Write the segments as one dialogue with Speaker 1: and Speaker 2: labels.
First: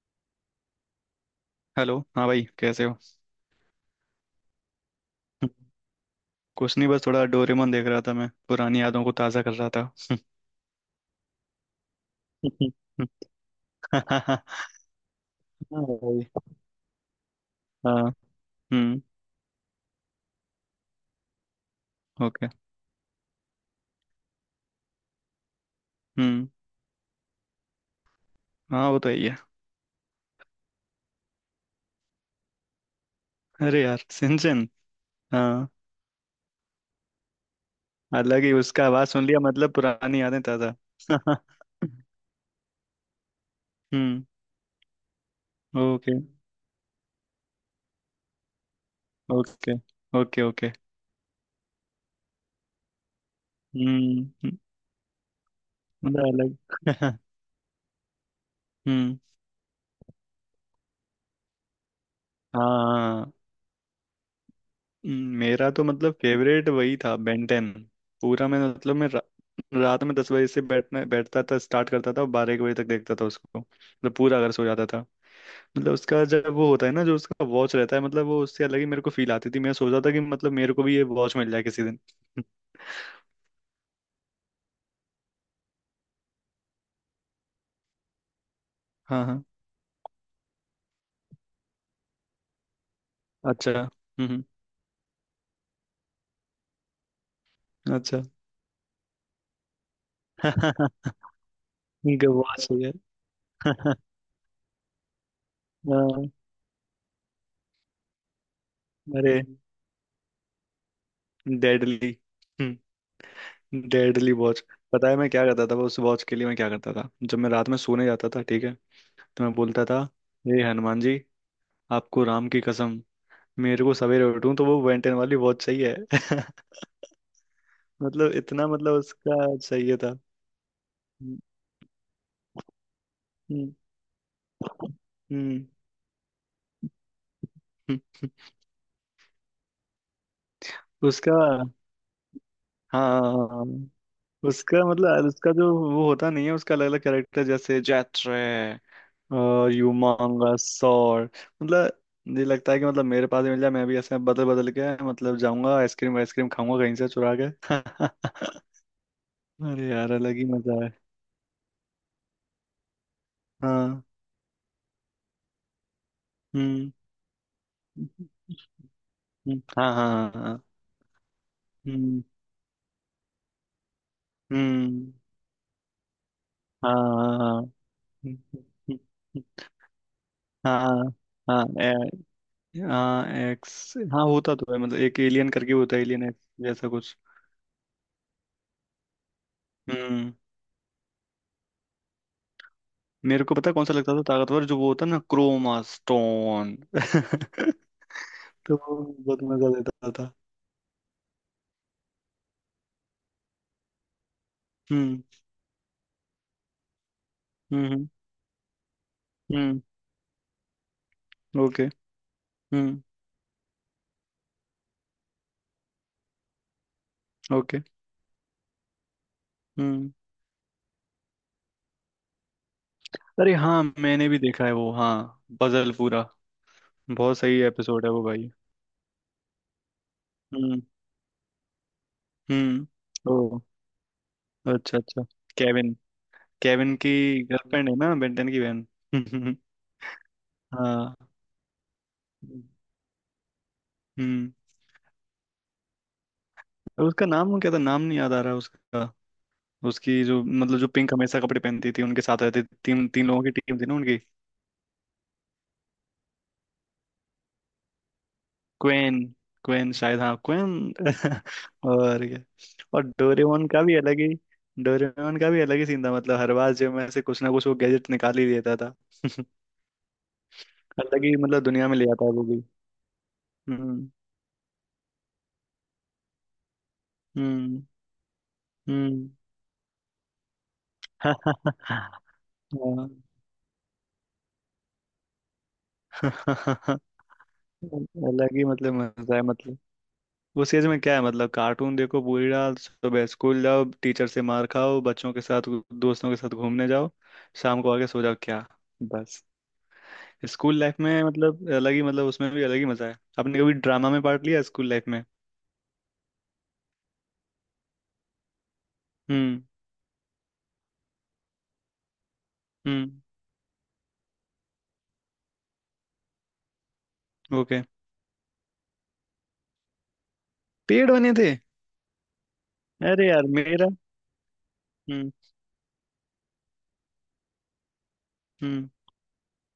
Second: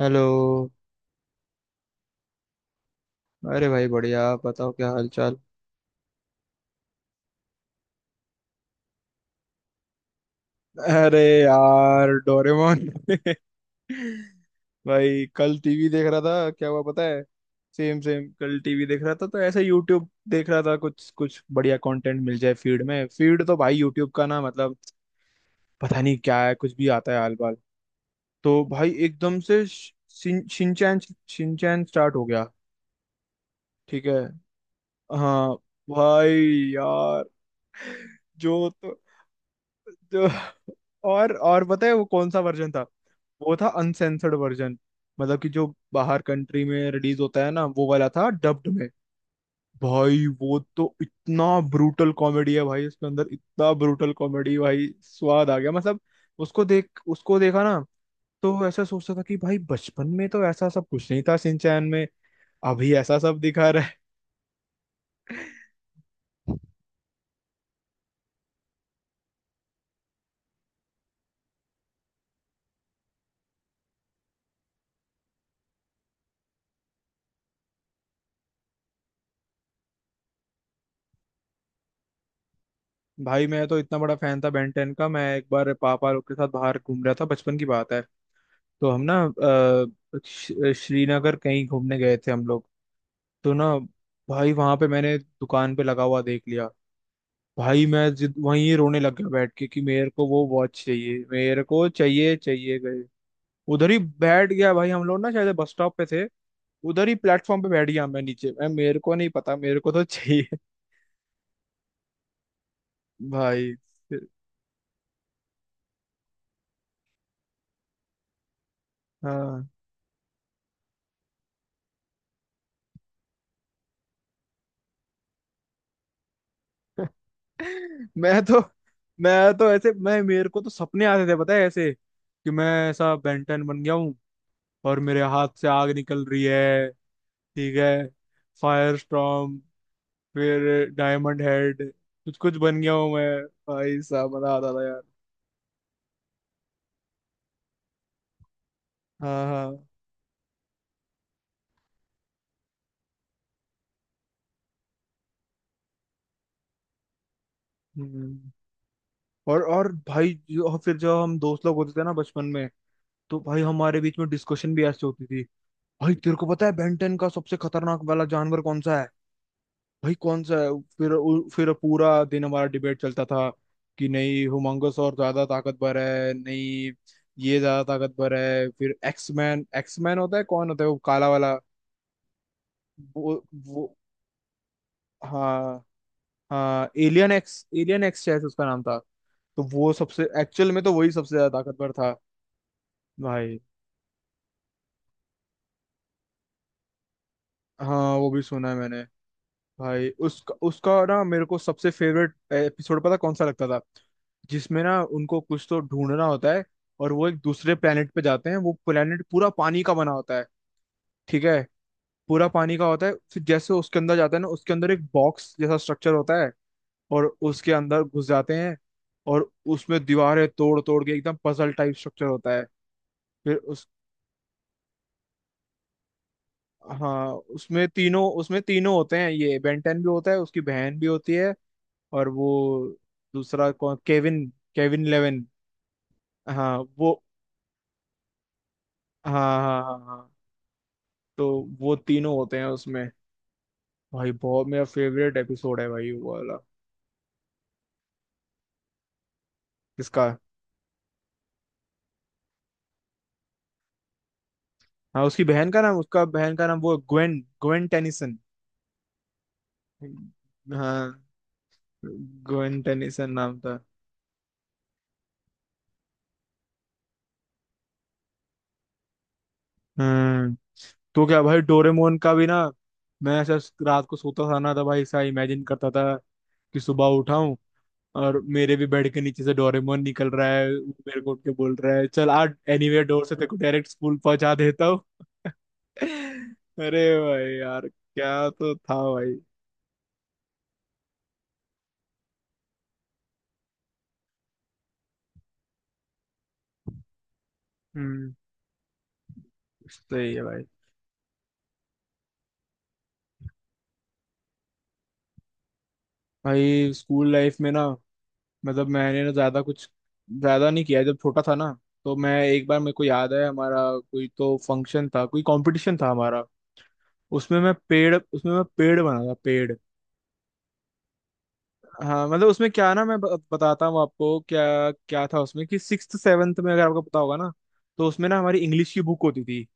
Speaker 1: Hello.
Speaker 2: Hello. हाँ भाई, कैसे हो?
Speaker 1: अरे भाई बढ़िया, आप बताओ क्या हाल चाल।
Speaker 2: कुछ नहीं, बस थोड़ा डोरेमोन देख रहा था। मैं पुरानी यादों को ताज़ा कर रहा था।
Speaker 1: अरे यार डोरेमोन।
Speaker 2: हाँ
Speaker 1: भाई कल टीवी देख रहा
Speaker 2: भाई।
Speaker 1: था, क्या हुआ पता है। सेम
Speaker 2: हाँ।
Speaker 1: सेम, कल टीवी
Speaker 2: हम्म।
Speaker 1: देख रहा था तो ऐसे यूट्यूब देख रहा था, कुछ कुछ बढ़िया कंटेंट मिल
Speaker 2: ओके।
Speaker 1: जाए फीड में, फीड तो भाई यूट्यूब का ना, मतलब पता नहीं क्या
Speaker 2: हम्म।
Speaker 1: है, कुछ भी आता है आल बाल। तो
Speaker 2: हाँ,
Speaker 1: भाई
Speaker 2: वो तो ही है।
Speaker 1: एकदम से शिनचैन, शिनचैन स्टार्ट हो गया।
Speaker 2: अरे यार
Speaker 1: ठीक है।
Speaker 2: सिंचन।
Speaker 1: हाँ।
Speaker 2: हाँ,
Speaker 1: भाई। यार।
Speaker 2: अलग
Speaker 1: जो
Speaker 2: ही उसका
Speaker 1: तो।
Speaker 2: आवाज़ सुन लिया। मतलब पुरानी
Speaker 1: तो
Speaker 2: यादें ताज़ा।
Speaker 1: और और पता है वो कौन सा वर्जन था। वो था
Speaker 2: हम्म।
Speaker 1: अनसेंसर्ड वर्जन, मतलब कि जो
Speaker 2: ओके
Speaker 1: बाहर कंट्री में रिलीज होता है ना, वो वाला था डब्ड में।
Speaker 2: ओके।
Speaker 1: भाई
Speaker 2: ओके
Speaker 1: वो
Speaker 2: ओके।
Speaker 1: तो इतना ब्रूटल कॉमेडी है भाई, उसके अंदर इतना ब्रूटल
Speaker 2: हम्म,
Speaker 1: कॉमेडी भाई, स्वाद आ गया मतलब।
Speaker 2: मतलब अलग।
Speaker 1: उसको देखा ना, तो ऐसा सोचता
Speaker 2: हम्म।
Speaker 1: था कि भाई बचपन में तो ऐसा सब कुछ नहीं था सिंचैन में, अभी ऐसा
Speaker 2: हाँ।
Speaker 1: सब दिखा रहा है।
Speaker 2: मेरा तो मतलब फेवरेट वही था, बेंटेन। पूरा मैं, मतलब मैं रात में 10 बजे से बैठना बैठता था, स्टार्ट करता था, 12-1 बजे तक देखता था उसको। मतलब पूरा, अगर सो जाता था। मतलब उसका, जब वो होता है ना, जो उसका वॉच रहता है, मतलब वो उससे अलग ही मेरे को फील आती थी। मैं सोचता था कि मतलब मेरे को भी ये वॉच मिल जाए किसी दिन।
Speaker 1: भाई मैं तो इतना बड़ा फैन था बेन टेन का। मैं एक बार पापा लोग के साथ बाहर घूम रहा था, बचपन की बात है। तो हम ना
Speaker 2: हाँ हाँ।
Speaker 1: श्रीनगर कहीं घूमने गए थे हम लोग। तो ना,
Speaker 2: अच्छा। हम्म।
Speaker 1: भाई वहां पे मैंने दुकान पे लगा हुआ देख लिया। भाई मैं
Speaker 2: अच्छा।
Speaker 1: जिद वहीं ही रोने लग गया बैठ के, कि मेरे को वो वॉच चाहिए, मेरे को
Speaker 2: इनका
Speaker 1: चाहिए
Speaker 2: वॉच हो
Speaker 1: चाहिए गए। उधर
Speaker 2: गया।
Speaker 1: ही बैठ गया भाई, हम लोग ना शायद बस स्टॉप पे थे,
Speaker 2: हाँ।
Speaker 1: उधर ही प्लेटफॉर्म पे बैठ गया मैं नीचे। मैं, मेरे को नहीं
Speaker 2: अरे
Speaker 1: पता, मेरे को तो चाहिए।
Speaker 2: डेडली।
Speaker 1: भाई फिर-
Speaker 2: डेडली वॉच। पता है मैं क्या करता था वो, उस वॉच के लिए मैं क्या करता था? जब मैं रात में सोने जाता था, ठीक है, तो मैं
Speaker 1: हाँ।
Speaker 2: बोलता था, हे हनुमान जी, आपको राम की कसम, मेरे को सवेरे उठूं तो वो बेंटेन वाली बहुत सही है।
Speaker 1: मैं
Speaker 2: मतलब
Speaker 1: तो
Speaker 2: इतना, मतलब
Speaker 1: मैं
Speaker 2: उसका
Speaker 1: तो ऐसे,
Speaker 2: चाहिए था।
Speaker 1: मैं मेरे को तो सपने आते थे
Speaker 2: हम्म।
Speaker 1: पता है ऐसे, कि मैं ऐसा बेंटन बन गया हूँ और मेरे हाथ
Speaker 2: हम्म।
Speaker 1: से आग निकल रही है। ठीक
Speaker 2: हम्म।
Speaker 1: है। फायर स्टॉर्म, फिर
Speaker 2: उसका।
Speaker 1: डायमंड हेड, कुछ कुछ बन गया हूँ मैं।
Speaker 2: हाँ,
Speaker 1: भाई साहब मजा आता
Speaker 2: उसका,
Speaker 1: था यार।
Speaker 2: मतलब उसका जो वो होता नहीं है उसका अलग अलग कैरेक्टर, जैसे जैत्रे
Speaker 1: हाँ
Speaker 2: और
Speaker 1: हाँ।
Speaker 2: यूमांगा सॉर। मतलब मुझे लगता है कि मतलब मेरे पास भी मिल जाए, मैं भी ऐसे बदल बदल के मतलब जाऊंगा, आइसक्रीम आइसक्रीम खाऊंगा कहीं से चुरा के।
Speaker 1: हम्म। और
Speaker 2: अरे
Speaker 1: और
Speaker 2: यार,
Speaker 1: भाई
Speaker 2: अलग ही मजा
Speaker 1: और
Speaker 2: है।
Speaker 1: फिर जब हम दोस्त लोग होते थे ना बचपन में, तो भाई हमारे
Speaker 2: हाँ।
Speaker 1: बीच में डिस्कशन भी ऐसे होती थी। भाई तेरे को पता है
Speaker 2: हम्म
Speaker 1: बेंटन का सबसे खतरनाक वाला
Speaker 2: हम्म।
Speaker 1: जानवर कौन सा है?
Speaker 2: हम्म। हाँ हाँ
Speaker 1: भाई कौन
Speaker 2: हाँ
Speaker 1: सा
Speaker 2: हाँ।
Speaker 1: है? फिर पूरा
Speaker 2: हम्म
Speaker 1: दिन हमारा डिबेट चलता था, कि नहीं हुमांगस
Speaker 2: हम्म।
Speaker 1: और ज्यादा ताकतवर है, नहीं ये
Speaker 2: हाँ।
Speaker 1: ज्यादा
Speaker 2: हम्म।
Speaker 1: ताकतवर है। फिर
Speaker 2: हम्म।
Speaker 1: एक्समैन, एक्समैन होता है कौन,
Speaker 2: हाँ
Speaker 1: होता है वो
Speaker 2: हाँ।
Speaker 1: काला वाला।
Speaker 2: हाँ। हाँ
Speaker 1: वो वो
Speaker 2: एक्स, हाँ होता तो है, मतलब एक एलियन करके
Speaker 1: हाँ,
Speaker 2: होता है एलियन एक्स जैसा
Speaker 1: हाँ
Speaker 2: कुछ।
Speaker 1: एलियन एक्स, एलियन एक्स शायद उसका नाम था। तो वो सबसे,
Speaker 2: हम्म।
Speaker 1: एक्चुअल में तो वही सबसे ज्यादा ताकतवर था
Speaker 2: मेरे को
Speaker 1: भाई।
Speaker 2: पता है कौन सा लगता था ताकतवर, जो वो होता ना क्रोमा स्टोन।
Speaker 1: हाँ वो भी सुना है
Speaker 2: तो वो
Speaker 1: मैंने।
Speaker 2: बहुत मजा
Speaker 1: भाई
Speaker 2: देता था।
Speaker 1: उसका उसका ना मेरे को सबसे फेवरेट एपिसोड पता कौन सा लगता था, जिसमें ना
Speaker 2: हम्म
Speaker 1: उनको कुछ तो ढूंढना होता है और वो एक दूसरे
Speaker 2: हम्म।
Speaker 1: planet पे जाते हैं। वो planet पूरा
Speaker 2: हम्म।
Speaker 1: पानी का बना होता है। ठीक है।
Speaker 2: ओके।
Speaker 1: पूरा पानी का
Speaker 2: हम्म।
Speaker 1: होता है। फिर जैसे उसके अंदर जाते हैं ना, उसके अंदर एक बॉक्स जैसा स्ट्रक्चर होता है और उसके
Speaker 2: ओके।
Speaker 1: अंदर घुस जाते हैं। और उसमें
Speaker 2: हम्म।
Speaker 1: दीवारें तोड़ तोड़ के एकदम पजल टाइप स्ट्रक्चर होता है।
Speaker 2: अरे
Speaker 1: फिर
Speaker 2: हाँ,
Speaker 1: उस
Speaker 2: मैंने भी देखा है वो। हाँ, पजल पूरा।
Speaker 1: हाँ,
Speaker 2: बहुत सही एपिसोड है वो भाई।
Speaker 1: उसमें तीनों होते हैं, ये बेंटन भी होता है, उसकी
Speaker 2: हम्म।
Speaker 1: बहन भी होती है, और वो
Speaker 2: हम्म। ओ।
Speaker 1: दूसरा कौन, केविन,
Speaker 2: अच्छा
Speaker 1: केविन
Speaker 2: अच्छा।
Speaker 1: लेवन।
Speaker 2: केविन।
Speaker 1: हाँ
Speaker 2: केविन की
Speaker 1: वो,
Speaker 2: गर्लफ्रेंड है ना बेंटन की बहन।
Speaker 1: हाँ, हाँ, हाँ, हाँ।
Speaker 2: हाँ।
Speaker 1: तो वो तीनों होते हैं उसमें। भाई
Speaker 2: हम्म।
Speaker 1: बहुत, मेरा फेवरेट एपिसोड है भाई वो वाला।
Speaker 2: और उसका नाम क्या था? नाम नहीं याद आ रहा उसका। उसकी
Speaker 1: किसका?
Speaker 2: जो, मतलब जो पिंक हमेशा कपड़े पहनती थी, उनके साथ रहती थी, तीन तीन लोगों की टीम थी ना उनकी।
Speaker 1: हाँ उसकी बहन का नाम, उसका बहन का नाम वो Gwen, Gwen Tennyson.
Speaker 2: Gwen, Gwen शायद, हाँ क्वेन।
Speaker 1: हाँ,
Speaker 2: और क्या।
Speaker 1: ग्वेन
Speaker 2: और
Speaker 1: टेनिसन नाम
Speaker 2: डोरेमोन
Speaker 1: था।
Speaker 2: का भी अलग ही, डोरेमोन का भी अलग ही सीन था। मतलब हर बार जो मैं से कुछ ना कुछ वो गैजेट निकाल ही देता था।
Speaker 1: हम्म।
Speaker 2: अलग
Speaker 1: तो
Speaker 2: ही
Speaker 1: क्या भाई,
Speaker 2: मतलब दुनिया में ले
Speaker 1: डोरेमोन
Speaker 2: आता है
Speaker 1: का
Speaker 2: वो
Speaker 1: भी ना,
Speaker 2: भी।
Speaker 1: मैं ऐसा रात
Speaker 2: हम्म
Speaker 1: को सोता था ना, तो भाई ऐसा इमेजिन करता था कि सुबह उठाऊं
Speaker 2: हम्म।
Speaker 1: और मेरे भी बेड के
Speaker 2: हम्म।
Speaker 1: नीचे से डोरेमोन निकल रहा है, वो मेरे को उठ के बोल रहा है
Speaker 2: हाँ।
Speaker 1: चल आज एनीवे डोर से तेरे को डायरेक्ट स्कूल पहुंचा देता हूँ। अरे
Speaker 2: हाँ।
Speaker 1: भाई यार क्या
Speaker 2: अलग ही
Speaker 1: तो
Speaker 2: मतलब
Speaker 1: था भाई।
Speaker 2: मजा है। मतलब उस एज में क्या है, मतलब कार्टून देखो पूरी रात, सुबह स्कूल जाओ, टीचर से मार खाओ, बच्चों के साथ, दोस्तों के साथ घूमने जाओ, शाम को आके सो
Speaker 1: हम्म।
Speaker 2: जाओ, क्या? बस।
Speaker 1: सही है भाई।
Speaker 2: स्कूल लाइफ में मतलब अलग ही, मतलब उसमें भी अलग ही मजा है। आपने कभी ड्रामा में पार्ट लिया स्कूल लाइफ में?
Speaker 1: भाई स्कूल लाइफ में ना, मतलब मैंने ना ज्यादा
Speaker 2: हम्म।
Speaker 1: कुछ, ज्यादा नहीं किया। जब छोटा था ना, तो मैं एक बार, मेरे को
Speaker 2: हम्म।
Speaker 1: याद है, हमारा कोई तो फंक्शन था, कोई कंपटीशन था हमारा।
Speaker 2: ओके।
Speaker 1: उसमें मैं पेड़ बना था, पेड़।
Speaker 2: पेड़ बने थे।
Speaker 1: हाँ, मतलब उसमें क्या है ना, मैं
Speaker 2: अरे यार
Speaker 1: बताता
Speaker 2: मेरा।
Speaker 1: हूँ आपको क्या क्या
Speaker 2: हम्म।
Speaker 1: था उसमें, कि सिक्स्थ सेवन्थ में अगर आपको पता होगा ना, तो उसमें ना हमारी
Speaker 2: हम्म।
Speaker 1: इंग्लिश की बुक होती थी।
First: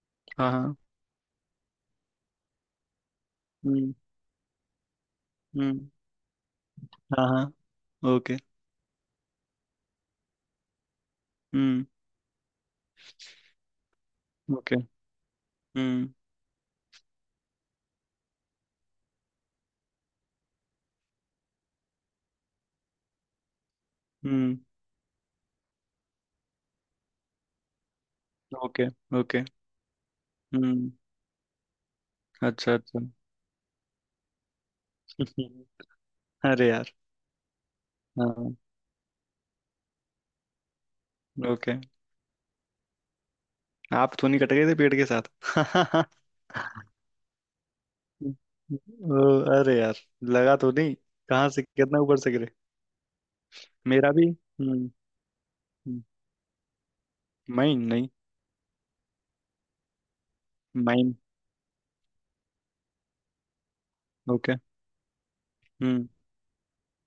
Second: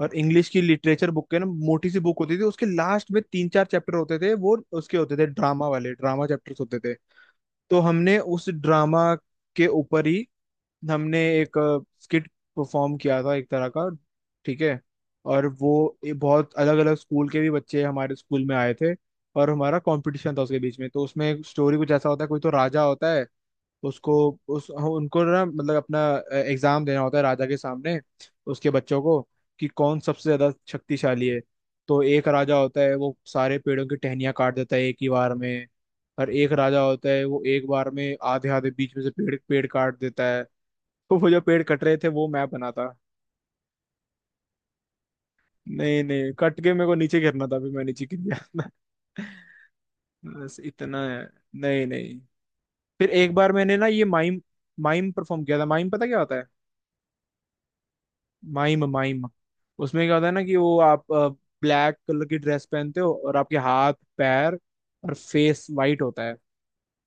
Speaker 1: और इंग्लिश
Speaker 2: हाँ
Speaker 1: की
Speaker 2: हाँ।
Speaker 1: लिटरेचर बुक के ना, मोटी सी बुक होती थी, उसके लास्ट में तीन चार
Speaker 2: हम्म।
Speaker 1: चैप्टर होते थे, वो उसके होते थे ड्रामा
Speaker 2: हम्म।
Speaker 1: वाले, ड्रामा चैप्टर्स होते थे।
Speaker 2: हाँ हाँ।
Speaker 1: तो हमने
Speaker 2: ओके।
Speaker 1: उस ड्रामा के ऊपर ही हमने एक
Speaker 2: हम्म।
Speaker 1: स्किट परफॉर्म किया था, एक तरह का। ठीक
Speaker 2: ओके।
Speaker 1: है। और वो,
Speaker 2: हम्म।
Speaker 1: ये बहुत अलग अलग स्कूल के भी बच्चे हमारे स्कूल में आए थे, और हमारा कंपटीशन था उसके बीच में। तो उसमें स्टोरी कुछ ऐसा होता है, कोई तो राजा होता है, उसको
Speaker 2: हम्म।
Speaker 1: उस हाँ, उनको ना, मतलब अपना एग्जाम देना होता है राजा के सामने, उसके
Speaker 2: ओके
Speaker 1: बच्चों को,
Speaker 2: ओके।
Speaker 1: कि कौन सबसे ज्यादा
Speaker 2: हम्म।
Speaker 1: शक्तिशाली है। तो एक राजा
Speaker 2: अच्छा
Speaker 1: होता है,
Speaker 2: अच्छा।
Speaker 1: वो सारे पेड़ों की टहनियाँ काट देता है एक ही बार में। और एक
Speaker 2: अरे
Speaker 1: राजा
Speaker 2: यार।
Speaker 1: होता है, वो एक बार में आधे
Speaker 2: हाँ।
Speaker 1: आधे बीच में से पेड़ पेड़ काट देता है। तो वो जो पेड़
Speaker 2: ओके।
Speaker 1: कट रहे थे, वो मैं बना था।
Speaker 2: आप तो नहीं कट गए थे पेड़ के
Speaker 1: नहीं
Speaker 2: साथ?
Speaker 1: नहीं, कट के मेरे को नीचे गिरना था, अभी मैं नीचे गिर
Speaker 2: ओ।
Speaker 1: गया। था।
Speaker 2: अरे यार। लगा
Speaker 1: बस
Speaker 2: तो नहीं?
Speaker 1: इतना है।
Speaker 2: कहाँ से,
Speaker 1: नहीं
Speaker 2: कितना ऊपर
Speaker 1: नहीं।
Speaker 2: से गिरे?
Speaker 1: फिर एक बार मैंने ना ये
Speaker 2: मेरा भी।
Speaker 1: माइम,
Speaker 2: हम्म।
Speaker 1: माइम परफॉर्म किया था। माइम
Speaker 2: हम्म,
Speaker 1: पता क्या होता है?
Speaker 2: माइन नहीं?
Speaker 1: माइम माइम, उसमें क्या होता है ना, कि वो आप
Speaker 2: माइन।
Speaker 1: ब्लैक कलर की ड्रेस पहनते हो, और आपके हाथ
Speaker 2: ओके।
Speaker 1: पैर और फेस वाइट
Speaker 2: हम्म।
Speaker 1: होता है।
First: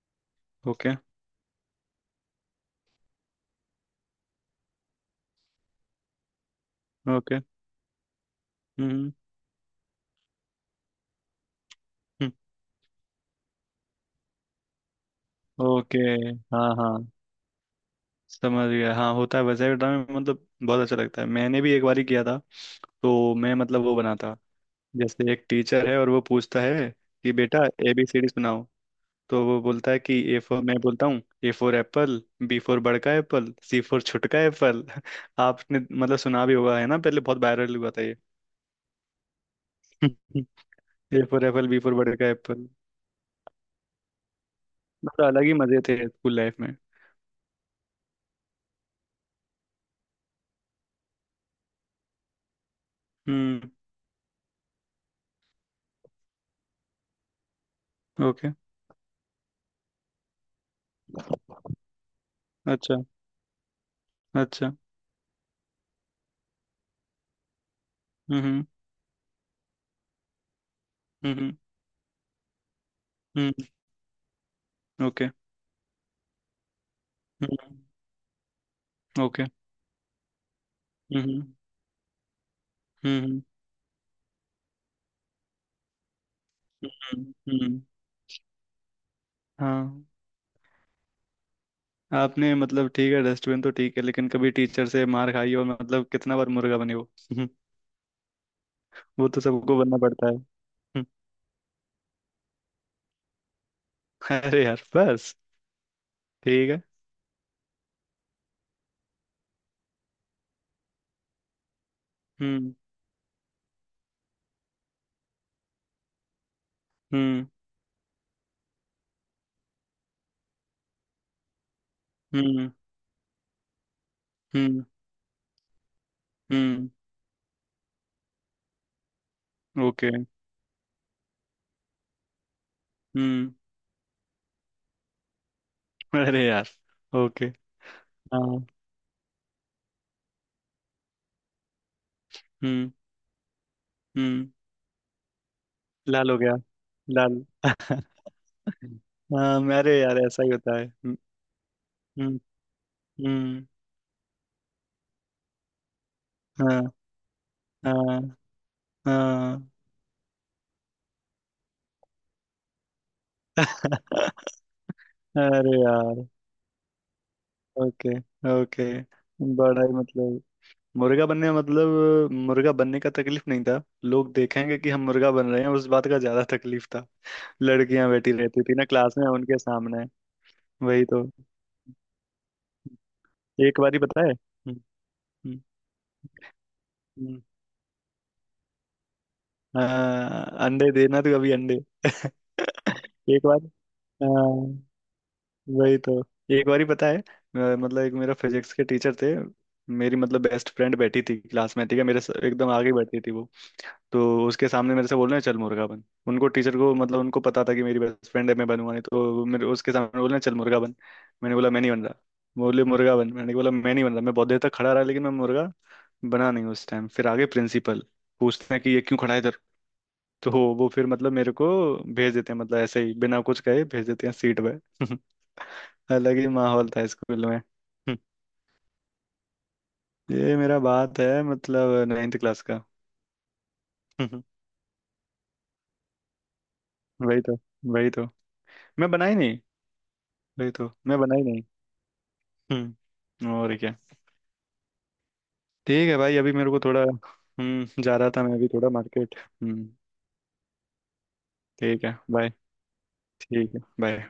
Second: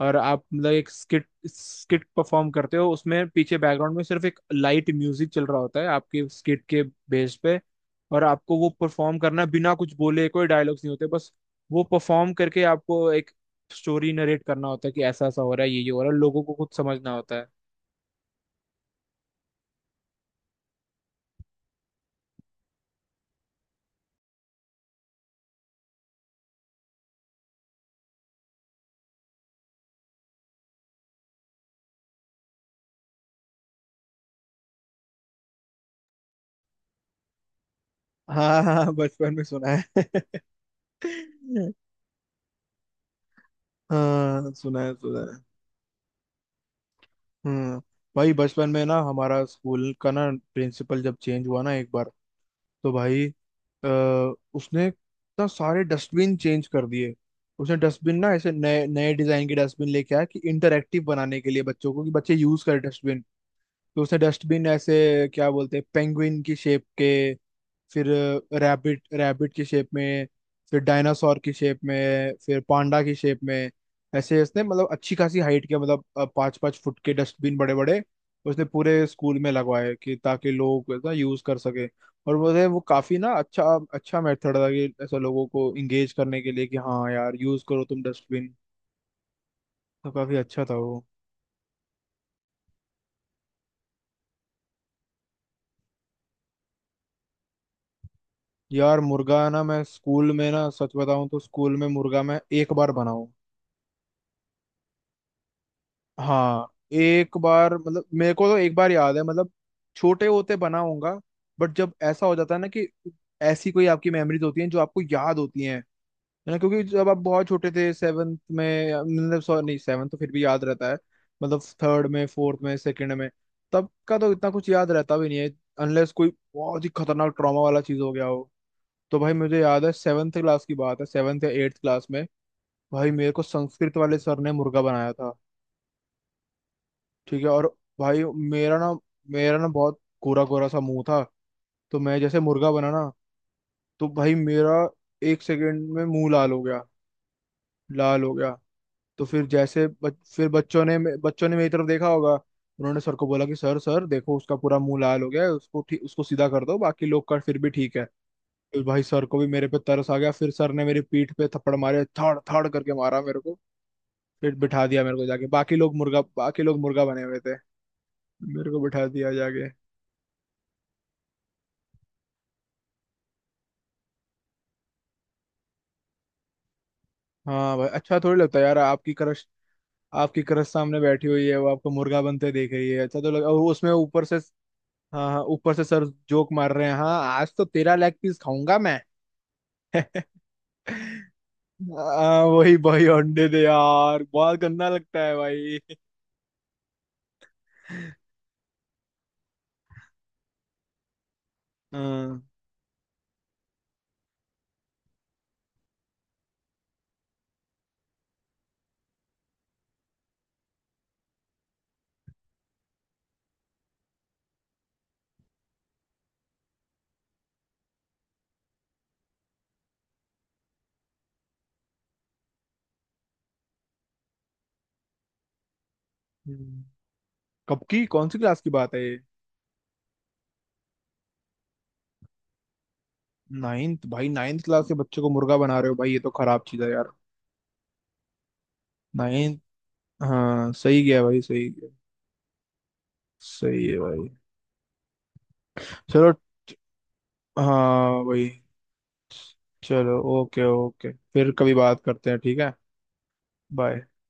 Speaker 1: और आप मतलब एक
Speaker 2: ओके।
Speaker 1: स्किट, स्किट परफॉर्म करते हो, उसमें पीछे बैकग्राउंड में सिर्फ एक लाइट म्यूजिक चल रहा होता है आपके स्किट के बेस
Speaker 2: ओके।
Speaker 1: पे। और आपको वो
Speaker 2: हम्म।
Speaker 1: परफॉर्म करना है बिना कुछ बोले, कोई डायलॉग्स नहीं होते बस। वो
Speaker 2: हम्म।
Speaker 1: परफॉर्म करके आपको एक स्टोरी नरेट करना होता है, कि ऐसा ऐसा हो रहा है, ये
Speaker 2: ओके।
Speaker 1: हो रहा है, लोगों को खुद
Speaker 2: हाँ हाँ।
Speaker 1: समझना होता है।
Speaker 2: समझ गया। हाँ होता है। वैसे भी ड्राइंग में मतलब बहुत अच्छा लगता है। मैंने भी एक बार ही किया था। तो मैं मतलब वो बनाता, जैसे एक टीचर है और वो पूछता है कि बेटा ABCD सुनाओ, तो वो बोलता है कि A for, मैं बोलता हूँ A for Apple, B for बड़ का एप्पल, C for छोट का एप्पल। आपने मतलब सुना भी होगा है ना, पहले बहुत वायरल हुआ था ये।
Speaker 1: हाँ हाँ, बचपन में सुना है।
Speaker 2: A for Apple, B for बड़ का एप्पल।
Speaker 1: हाँ सुना है, सुना
Speaker 2: मतलब
Speaker 1: है।
Speaker 2: अलग ही मजे थे स्कूल लाइफ में।
Speaker 1: हम्म। भाई बचपन में ना हमारा स्कूल का ना प्रिंसिपल जब चेंज हुआ ना एक बार, तो भाई
Speaker 2: हम्म।
Speaker 1: आ, उसने इतना सारे डस्टबिन चेंज कर दिए। उसने डस्टबिन ना
Speaker 2: ओके।
Speaker 1: ऐसे नए नए डिजाइन के डस्टबिन लेके आया, कि इंटरेक्टिव बनाने के लिए बच्चों को, कि बच्चे यूज करें
Speaker 2: अच्छा
Speaker 1: डस्टबिन। तो उसने डस्टबिन
Speaker 2: अच्छा।
Speaker 1: ऐसे, क्या बोलते हैं, पेंगुइन की शेप के, फिर
Speaker 2: हम्म।
Speaker 1: रैबिट, रैबिट की शेप में, फिर डायनासोर की
Speaker 2: हम्म
Speaker 1: शेप में, फिर पांडा की शेप
Speaker 2: हम्म।
Speaker 1: में। ऐसे उसने मतलब अच्छी
Speaker 2: ओके।
Speaker 1: खासी हाइट के, मतलब पाँच पाँच फुट के डस्टबिन, बड़े
Speaker 2: हम्म।
Speaker 1: बड़े, उसने पूरे स्कूल
Speaker 2: ओके।
Speaker 1: में लगवाए, कि ताकि लोग ना यूज
Speaker 2: हम्म।
Speaker 1: कर सके। और मुझे वो काफी ना
Speaker 2: हम्म
Speaker 1: अच्छा, अच्छा मेथड था, कि ऐसा लोगों को इंगेज करने के लिए, कि हाँ
Speaker 2: हम्म।
Speaker 1: यार यूज
Speaker 2: हम्म।
Speaker 1: करो तुम डस्टबिन।
Speaker 2: हाँ।
Speaker 1: तो काफी अच्छा था वो।
Speaker 2: आपने मतलब, ठीक है डस्टबिन तो ठीक है, लेकिन कभी टीचर से मार खाई हो, मतलब कितना बार मुर्गा बने हो?
Speaker 1: यार
Speaker 2: वो
Speaker 1: मुर्गा
Speaker 2: तो
Speaker 1: ना,
Speaker 2: सबको
Speaker 1: मैं
Speaker 2: बनना पड़ता।
Speaker 1: स्कूल में ना,
Speaker 2: हम्म।
Speaker 1: सच बताऊं तो स्कूल में मुर्गा मैं एक बार बनाऊं।
Speaker 2: अरे यार बस।
Speaker 1: हाँ
Speaker 2: ठीक है।
Speaker 1: एक बार, मतलब मेरे को तो एक बार याद है, मतलब छोटे होते बना होगा। बट जब ऐसा हो जाता है ना,
Speaker 2: हम्म।
Speaker 1: कि ऐसी कोई आपकी मेमोरीज होती हैं जो आपको याद होती हैं, है ना? क्योंकि जब आप
Speaker 2: हम्म।
Speaker 1: बहुत छोटे थे, सेवन्थ में मतलब सॉरी, नहीं सेवन्थ तो फिर भी याद रहता है, मतलब थर्ड में फोर्थ
Speaker 2: हम्म।
Speaker 1: में सेकंड में तब का तो इतना कुछ
Speaker 2: हम्म।
Speaker 1: याद रहता भी नहीं है, अनलेस कोई बहुत ही
Speaker 2: हम्म।
Speaker 1: खतरनाक ट्रॉमा वाला चीज हो गया हो। तो भाई मुझे याद है
Speaker 2: ओके।
Speaker 1: सेवन्थ क्लास की बात है, सेवन्थ या एट्थ क्लास में, भाई मेरे को
Speaker 2: हम्म।
Speaker 1: संस्कृत वाले सर ने मुर्गा बनाया।
Speaker 2: अरे यार।
Speaker 1: ठीक
Speaker 2: ओके।
Speaker 1: है। और भाई
Speaker 2: हाँ।
Speaker 1: मेरा ना मेरा ना बहुत गोरा गोरा सा मुंह था, तो मैं जैसे मुर्गा बना
Speaker 2: हम्म।
Speaker 1: ना, तो भाई
Speaker 2: हम्म।
Speaker 1: मेरा एक सेकंड में
Speaker 2: लाल
Speaker 1: मुंह
Speaker 2: हो
Speaker 1: लाल
Speaker 2: गया।
Speaker 1: हो गया।
Speaker 2: लाल।
Speaker 1: लाल हो गया। तो फिर
Speaker 2: हाँ
Speaker 1: जैसे
Speaker 2: मेरे यार, ऐसा
Speaker 1: फिर
Speaker 2: ही होता है। हम्म।
Speaker 1: बच्चों ने मेरी तरफ देखा होगा।
Speaker 2: हम्म।
Speaker 1: उन्होंने सर को बोला कि
Speaker 2: हम्म।
Speaker 1: सर सर देखो, उसका पूरा मुंह लाल हो गया है, उसको ठीक, उसको सीधा कर दो,
Speaker 2: हाँ।
Speaker 1: बाकी लोग का फिर भी ठीक है।
Speaker 2: हाँ।
Speaker 1: फिर भाई सर को भी
Speaker 2: हाँ।
Speaker 1: मेरे पे तरस आ गया, फिर सर ने मेरी पीठ पे थप्पड़ मारे, थड़ थड़ करके मारा मेरे को। फिर बिठा दिया मेरे को जाके,
Speaker 2: अरे यार।
Speaker 1: बाकी लोग मुर्गा बने हुए थे,
Speaker 2: ओके।
Speaker 1: मेरे को
Speaker 2: ओके।
Speaker 1: बिठा दिया जाके।
Speaker 2: बड़ा ही मतलब, मुर्गा बनने का, मतलब मुर्गा बनने का तकलीफ नहीं था, लोग देखेंगे कि हम मुर्गा बन रहे हैं, उस बात का ज्यादा तकलीफ था।
Speaker 1: हाँ भाई,
Speaker 2: लड़कियां
Speaker 1: अच्छा
Speaker 2: बैठी
Speaker 1: थोड़ी लगता
Speaker 2: रहती
Speaker 1: है
Speaker 2: थी
Speaker 1: यार।
Speaker 2: ना
Speaker 1: आपकी
Speaker 2: क्लास में,
Speaker 1: क्रश,
Speaker 2: उनके सामने।
Speaker 1: आपकी क्रश सामने
Speaker 2: वही तो।
Speaker 1: बैठी हुई है, वो आपको मुर्गा बनते देख रही है, अच्छा तो लग, और
Speaker 2: एक
Speaker 1: उसमें
Speaker 2: बारी पता
Speaker 1: ऊपर
Speaker 2: है।
Speaker 1: से,
Speaker 2: हम्म।
Speaker 1: हाँ हाँ
Speaker 2: हम्म।
Speaker 1: ऊपर से सर जोक मार रहे हैं, हाँ
Speaker 2: हम्म।
Speaker 1: आज तो तेरा लेग पीस खाऊंगा मैं।
Speaker 2: हाँ, अंडे देना तू, अभी अंडे।
Speaker 1: हाँ वही भाई
Speaker 2: एक
Speaker 1: अंडे
Speaker 2: बार।
Speaker 1: दे यार, बहुत
Speaker 2: हाँ।
Speaker 1: गंदा लगता है भाई।
Speaker 2: वही तो। एक बार ही पता है, मतलब एक मेरा फिजिक्स के टीचर थे। मेरी मतलब बेस्ट फ्रेंड बैठी थी क्लास में, ठीक है,
Speaker 1: हाँ।
Speaker 2: एकदम आगे बैठी थी वो। तो उसके सामने मेरे से बोल रहे हैं, चल मुर्गा बन। उनको, टीचर को, मतलब उनको पता था कि मेरी बेस्ट फ्रेंड है, मैं बनूंगा नहीं, तो मेरे उसके सामने बोल रहे हैं, चल मुर्गा बन। मैंने बोला मैं नहीं बन रहा। बोले मुर्गा बन। मैंने बोला मैं नहीं बन रहा। मैं बहुत देर तक खड़ा रहा लेकिन मैं मुर्गा बना नहीं उस टाइम। फिर आगे प्रिंसिपल पूछते हैं कि ये क्यों खड़ा है इधर, तो वो फिर मतलब मेरे को भेज देते हैं, मतलब ऐसे ही बिना कुछ कहे भेज देते हैं सीट पे। अलग ही
Speaker 1: हम्म।
Speaker 2: माहौल था स्कूल में।
Speaker 1: कब की कौन सी क्लास की बात है ये?
Speaker 2: ये मेरा बात है मतलब 9th क्लास का।
Speaker 1: नाइन्थ? भाई नाइन्थ क्लास के बच्चे को मुर्गा बना रहे हो भाई, ये तो खराब चीज है यार।
Speaker 2: वही तो। वही तो, मैं बना ही नहीं।
Speaker 1: नाइन्थ। हाँ
Speaker 2: वही तो
Speaker 1: सही
Speaker 2: मैं
Speaker 1: गया
Speaker 2: बना
Speaker 1: भाई,
Speaker 2: ही नहीं।
Speaker 1: सही गया।
Speaker 2: हम्म, और
Speaker 1: सही
Speaker 2: क्या।
Speaker 1: है भाई।
Speaker 2: ठीक है
Speaker 1: चलो।
Speaker 2: भाई, अभी मेरे को थोड़ा, हम्म, जा
Speaker 1: हाँ
Speaker 2: रहा था
Speaker 1: भाई।
Speaker 2: मैं अभी थोड़ा मार्केट। हम्म।
Speaker 1: चलो ओके ओके, फिर कभी बात
Speaker 2: ठीक है
Speaker 1: करते हैं,
Speaker 2: बाय।
Speaker 1: ठीक है।
Speaker 2: ठीक है
Speaker 1: बाय।
Speaker 2: बाय।